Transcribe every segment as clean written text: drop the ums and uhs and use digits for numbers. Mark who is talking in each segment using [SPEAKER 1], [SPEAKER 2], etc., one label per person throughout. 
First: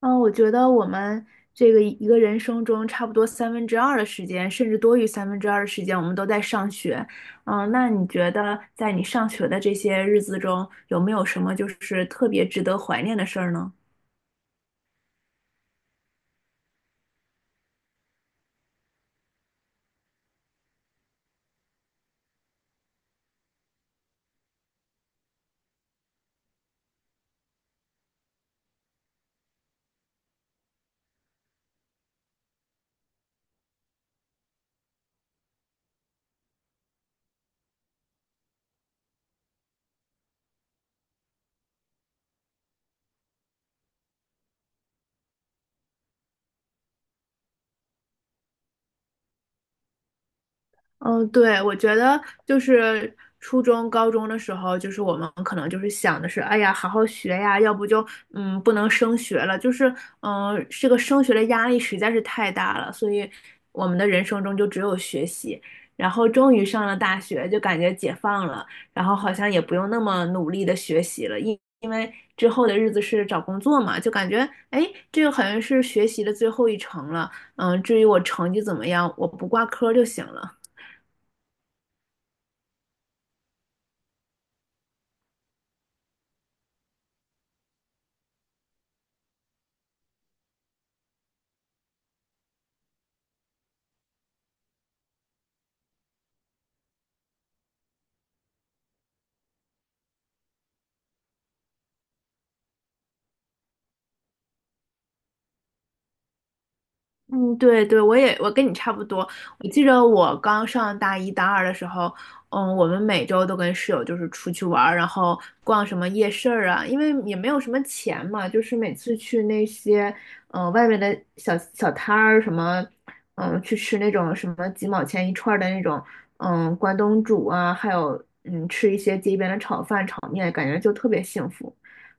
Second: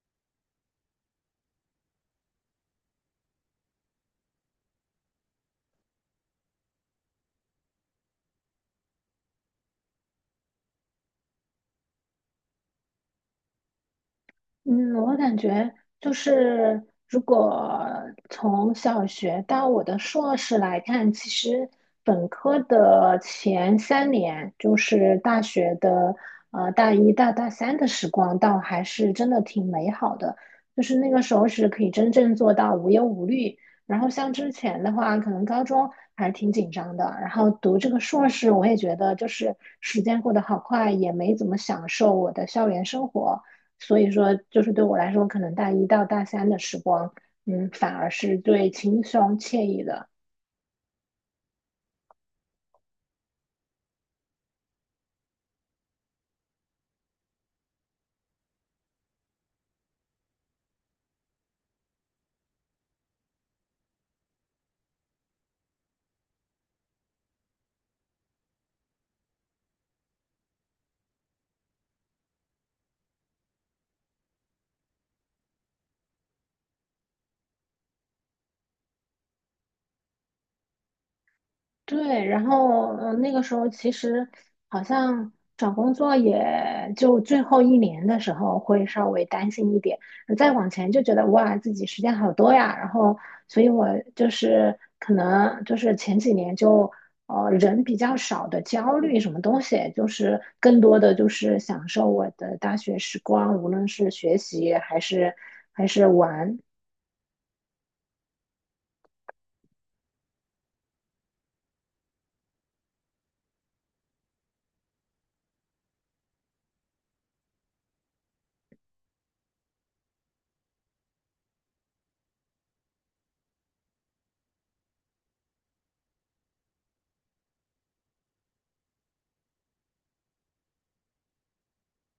[SPEAKER 1] 嗯，我觉得我们这个一个人生中，差不多三分之二的时间，甚至多于三分之二的时间，我们都在上学。那你觉得在你上学的这些日子中，有没有什么就是特别值得怀念的事儿呢？
[SPEAKER 2] 嗯，我感觉就是，如果从小学到我的硕士来看，其实本科的前3年，就是大学的大一到大三的时光，倒还是真的挺美好的。就是那个时候是可以真正做到无忧无虑。然后像之前的话，可能高中还是挺紧张的。然后读这个硕士，我也觉得就是时间过得好快，也没怎么享受我的校园生活。所以说，就是对我来说，可能大一到大三的时光，反而是最轻松惬意的。
[SPEAKER 1] 嗯，对，我觉得就是初中、高中的时候，就是我们可能就是想的是，哎呀，好好学呀，要不就不能升学了，就是这个升学的压力实在是太大了，所以我们的人生中就只有学习。然后终于上了大学，就感觉解放了，然后好像也不用那么努力的学习了，因为之后的日子是找工作嘛，就感觉哎，这个好像是学习的最后一程了。至于我成绩怎么样，我不挂科就行了。
[SPEAKER 2] 对，然后那个时候其实好像找工作也就最后一年的时候会稍微担心一点，再往前就觉得哇，自己时间好多呀。然后，所以我就是可能就是前几年就人比较少的焦虑什么东西，就是更多的就是享受我的大学时光，无论是学习还是玩。
[SPEAKER 1] 嗯，对对，我也，我跟你差不多。我记得我刚上大一大二的时候，我们每周都跟室友就是出去玩儿，然后逛什么夜市儿啊，因为也没有什么钱嘛，就是每次去那些外面的小摊儿什么，去吃那种什么几毛钱一串儿的那种，关东煮啊，还有吃一些街边的炒饭、炒面，感觉就特别幸福。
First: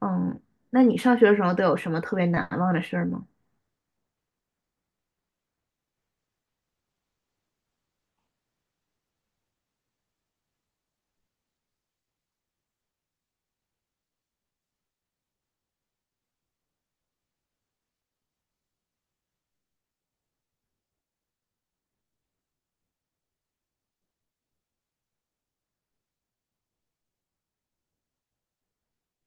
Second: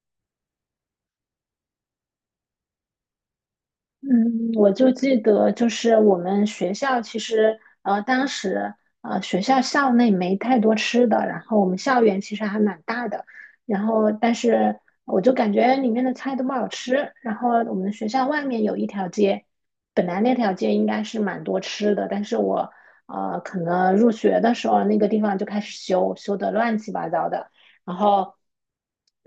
[SPEAKER 1] 嗯，那你上学的时候都有什么特别难忘的事儿吗？
[SPEAKER 2] 嗯，我就记得，就是我们学校其实，当时，学校校内没太多吃的，然后我们校园其实还蛮大的，然后但是我就感觉里面的菜都不好吃，然后我们学校外面有一条街，本来那条街应该是蛮多吃的，但是我，可能入学的时候那个地方就开始修，修得乱七八糟的。然后，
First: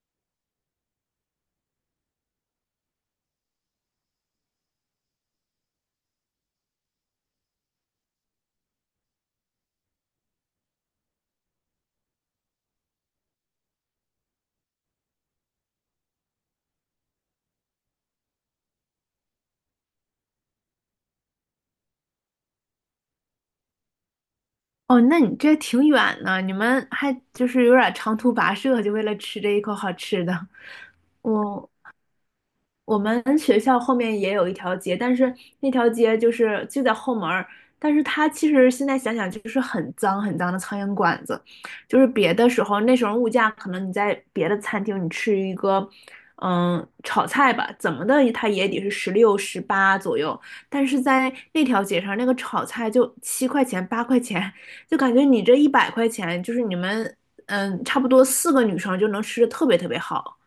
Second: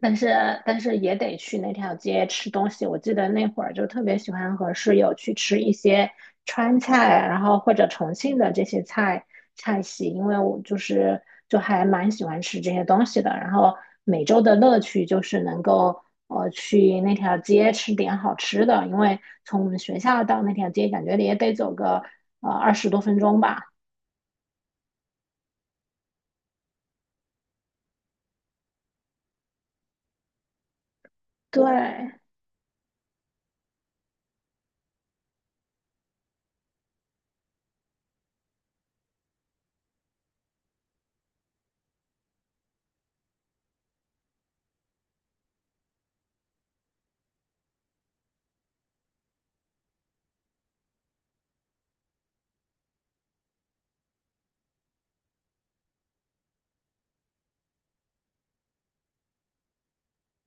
[SPEAKER 2] 但是但是也得去那条街吃东西。我记得那会儿就特别喜欢和室友去吃一些川菜，然后或者重庆的这些菜系，因为我就是就还蛮喜欢吃这些东西的。然后每周的乐趣就是能够去那条街吃点好吃的，因为从我们学校到那条街感觉也得走个20多分钟吧。
[SPEAKER 1] 哦，那你这挺远呢，你们还就是有点长途跋涉，就为了吃这一口好吃的。我
[SPEAKER 2] 对。
[SPEAKER 1] 我们学校后面也有一条街，但是那条街就是就在后门儿，但是它其实现在想想就是很脏很脏的苍蝇馆子，就是别的时候那时候物价可能你在别的餐厅你吃一个，炒菜吧，怎么的它也得是16、18左右，但是在那条街上那个炒菜就7块8块钱，就感觉你这100块钱就是你们差不多四个女生就能吃的特别特别好。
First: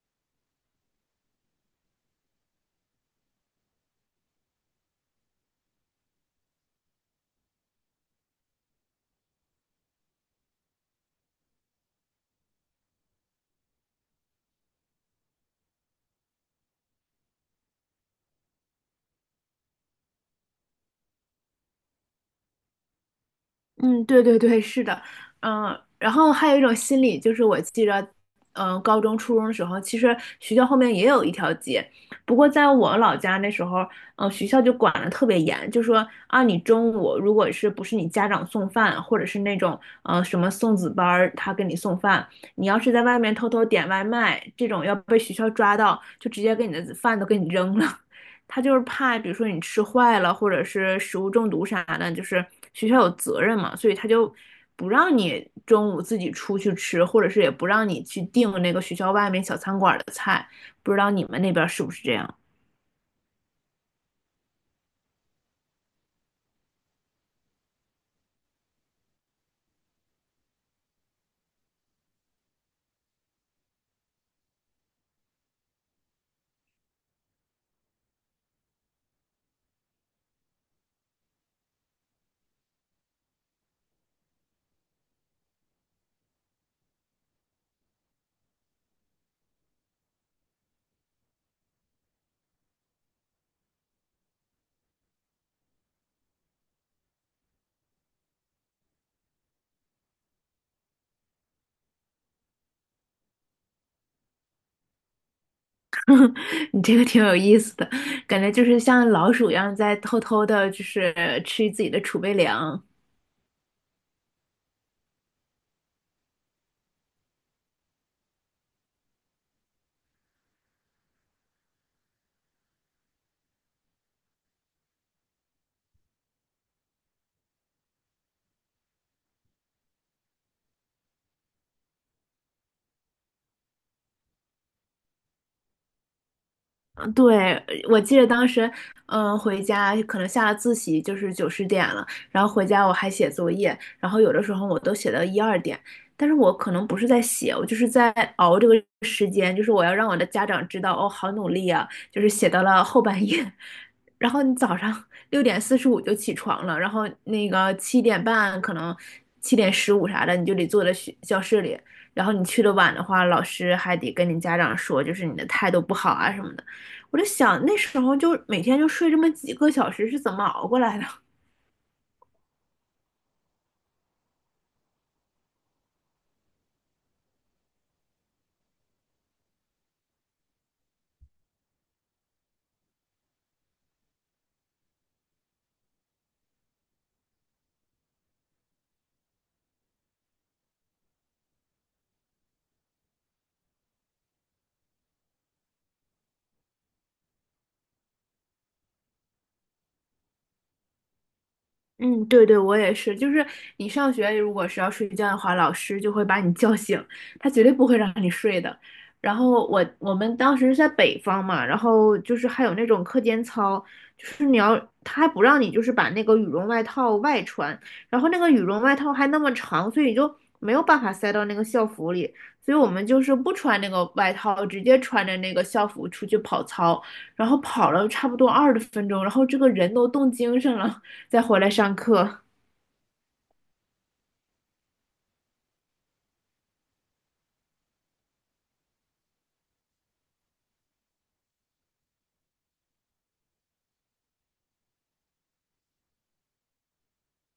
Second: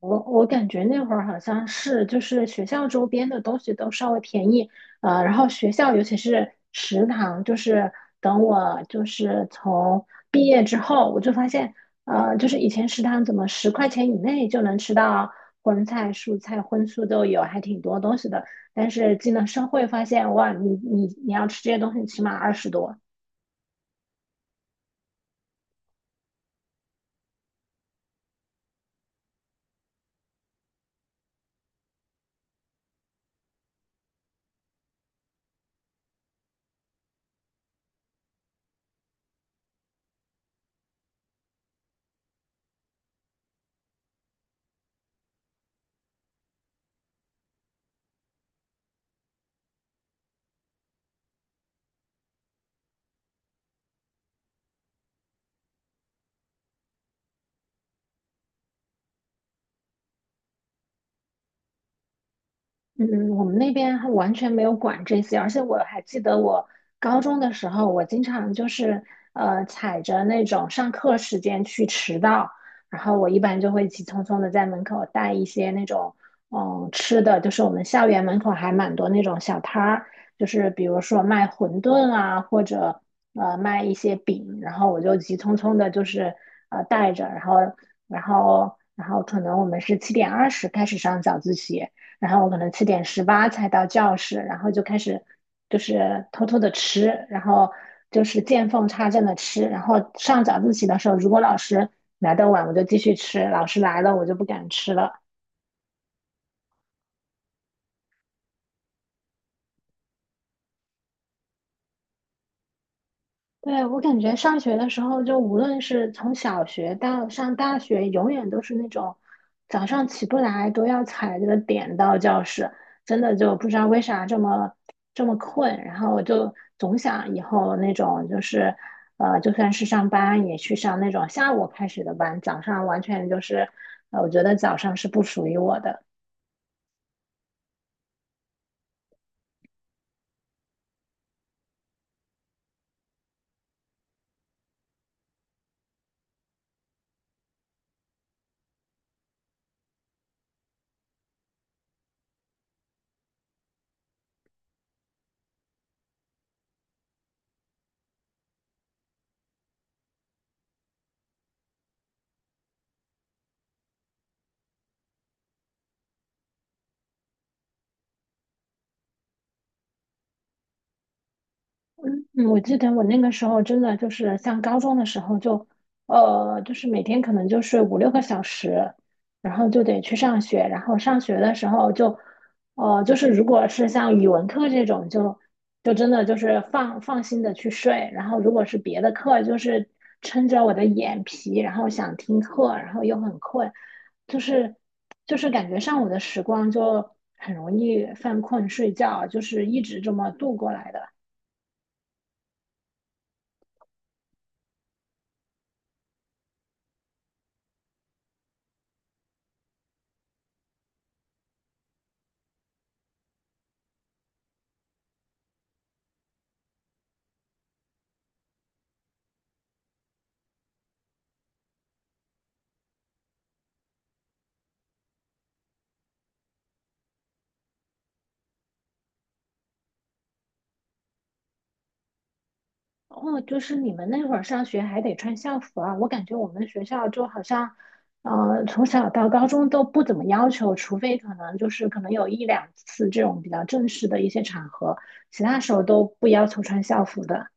[SPEAKER 2] 我感觉那会儿好像是，就是学校周边的东西都稍微便宜，然后学校尤其是食堂，就是等我就是从毕业之后，我就发现，就是以前食堂怎么10块钱以内就能吃到荤菜、蔬菜、荤素都有，还挺多东西的。但是进了社会发现，哇，你要吃这些东西，起码二十多。
[SPEAKER 1] 嗯，对对对，是的，嗯，然后还有一种心理就是，我记着，高中、初中的时候，其实学校后面也有一条街，不过在我老家那时候，学校就管得特别严，就说啊，你中午如果是不是你家长送饭，或者是那种什么送子班儿他给你送饭，你要是在外面偷偷点外卖，这种要被学校抓到，就直接给你的饭都给你扔了。他就是怕，比如说你吃坏了，或者是食物中毒啥的，就是学校有责任嘛，所以他就不让你中午自己出去吃，或者是也不让你去订那个学校外面小餐馆的菜。不知道你们那边是不是这样？
[SPEAKER 2] 嗯，我们那边还完全没有管这些，而且我还记得我高中的时候，我经常就是踩着那种上课时间去迟到，然后我一般就会急匆匆的在门口带一些那种吃的，就是我们校园门口还蛮多那种小摊儿，就是比如说卖馄饨啊，或者卖一些饼，然后我就急匆匆的就是带着，然后可能我们是7:20开始上早自习。然后我可能7:18才到教室，然后就开始就是偷偷的吃，然后就是见缝插针的吃，然后上早自习的时候，如果老师来的晚，我就继续吃，老师来了我就不敢吃了。
[SPEAKER 1] 你这个挺有意思的，感觉就是像老鼠一样在偷偷的，就是吃自己的储备粮。
[SPEAKER 2] 对，我感觉上学的时候，就无论是从小学到上大学，永远都是那种早上起不来都要踩着点到教室，真的就不知道为啥这么这么困。然后我就总想以后那种就是，就算是上班也去上那种下午开始的班，早上完全就是，我觉得早上是不属于我的。
[SPEAKER 1] 嗯，对，我记得当时，回家可能下了自习就是9、10点了，然后回家我还写作业，然后有的时候我都写到1、2点，但是我可能不是在写，我就是在熬这个时间，就是我要让我的家长知道，哦，好努力啊，就是写到了后半夜，然后你早上6:45就起床了，然后那个7点半可能7:15啥的你就得坐在学教室里，然后你去的晚的话，老师还得跟你家长说，就是你的态度不好啊什么的。我就想那时候就每天就睡这么几个小时是怎么熬过来的？
[SPEAKER 2] 嗯，我记得我那个时候真的就是像高中的时候就，就是每天可能就睡5、6个小时，然后就得去上学，然后上学的时候就，就是如果是像语文课这种就，就真的就是放心的去睡，然后如果是别的课，就是撑着我的眼皮，然后想听课，然后又很困，就是就是感觉上午的时光就很容易犯困睡觉，就是一直这么度过来的。
[SPEAKER 1] 嗯，对对，我也是。就是你上学如果是要睡觉的话，老师就会把你叫醒，他绝对不会让你睡的。然后我们当时是在北方嘛，然后就是还有那种课间操，就是你要他还不让你就是把那个羽绒外套外穿，然后那个羽绒外套还那么长，所以就没有办法塞到那个校服里，所以我们就是不穿那个外套，直接穿着那个校服出去跑操，然后跑了差不多20分钟，然后这个人都冻精神了。再回来上课。
[SPEAKER 2] 哦，就是你们那会儿上学还得穿校服啊？我感觉我们学校就好像，从小到高中都不怎么要求，除非可能就是可能有一两次这种比较正式的一些场合，其他时候都不要求穿校服的。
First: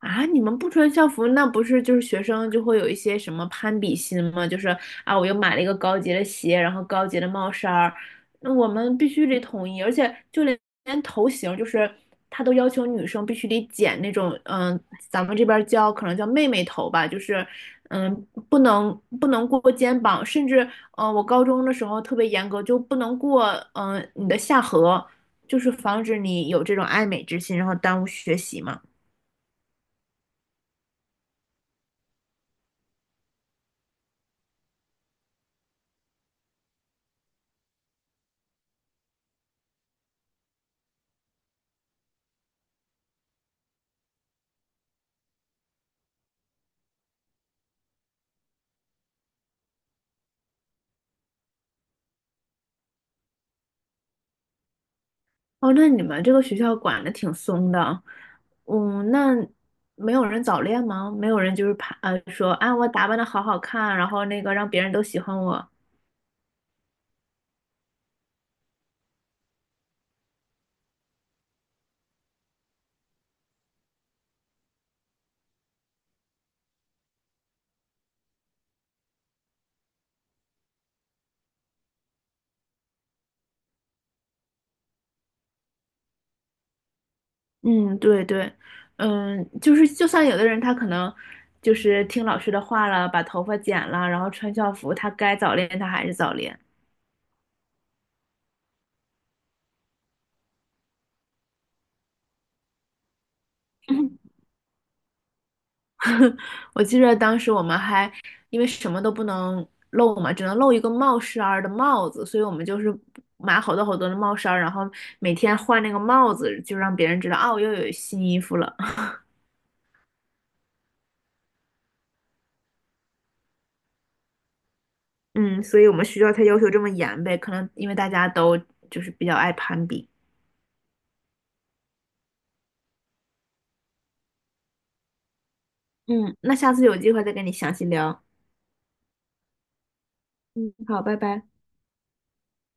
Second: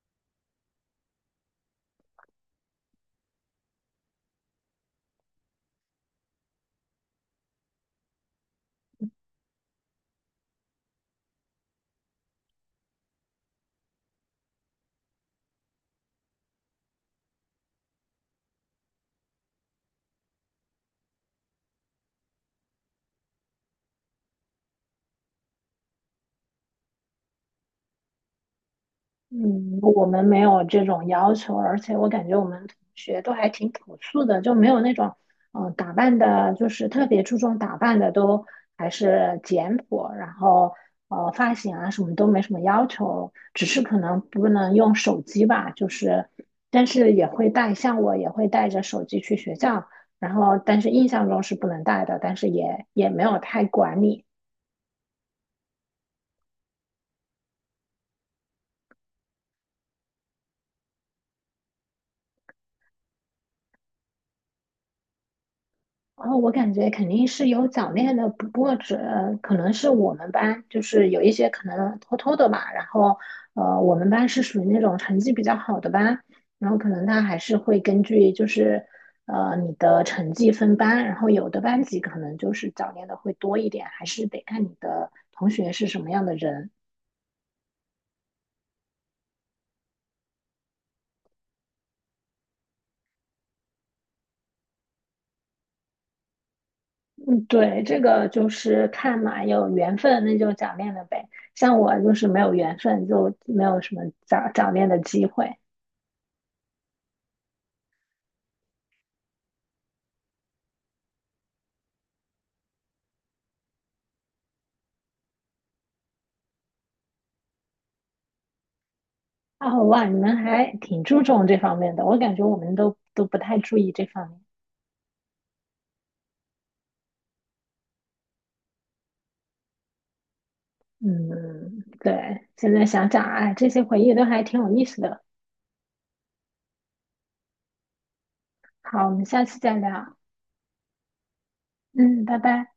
[SPEAKER 1] 啊，你们不穿校服，那不是就是学生就会有一些什么攀比心吗？就是啊，我又买了一个高级的鞋，然后高级的帽衫儿，那我们必须得统一，而且就连头型，就是他都要求女生必须得剪那种，咱们这边儿叫可能叫妹妹头吧，就是嗯，不能过肩膀，甚至我高中的时候特别严格，就不能过你的下颌，就是防止你有这种爱美之心，然后耽误学习嘛。
[SPEAKER 2] 嗯，我们没有这种要求，而且我感觉我们同学都还挺朴素的，就没有那种打扮的，就是特别注重打扮的，都还是简朴，然后发型啊什么都没什么要求，只是可能不能用手机吧，就是但是也会带，像我也会带着手机去学校，然后但是印象中是不能带的，但是也没有太管理。
[SPEAKER 1] 哦，那你们这个学校管的挺松的，那没有人早恋吗？没有人就是怕说啊，我打扮的好好看，然后那个让别人都喜欢我。
[SPEAKER 2] 然后我感觉肯定是有早恋的，不过只可能是我们班，就是有一些可能偷偷的吧。然后，我们班是属于那种成绩比较好的班，然后可能他还是会根据就是你的成绩分班，然后有的班级可能就是早恋的会多一点，还是得看你的同学是什么样的人。
[SPEAKER 1] 嗯，对对，就是就算有的人他可能就是听老师的话了，把头发剪了，然后穿校服，他该早恋他还是早恋。
[SPEAKER 2] 嗯，对，这个就是看嘛，有缘分那就早恋了呗。像我就是没有缘分，就没有什么 早恋的机会。
[SPEAKER 1] 我记着当时我们还因为什么都不能露嘛，只能露一个帽衫儿的帽子，所以我们就是买好多好多的帽衫儿，然后每天换那个帽子，就让别人知道哦，我又有新衣服了。
[SPEAKER 2] 哦，哇，你们还挺注重这方面的，我感觉我们都不太注意这方面。
[SPEAKER 1] 嗯，所以我们学校才要求这么严呗，可能因为大家都就是比较爱攀比。
[SPEAKER 2] 嗯，对，现在想想，哎，这些回忆都还挺有意思的。
[SPEAKER 1] 嗯，那下次有机会再跟你详细聊。
[SPEAKER 2] 好，我们下次再聊。
[SPEAKER 1] 嗯，好，拜拜。
[SPEAKER 2] 嗯，拜拜。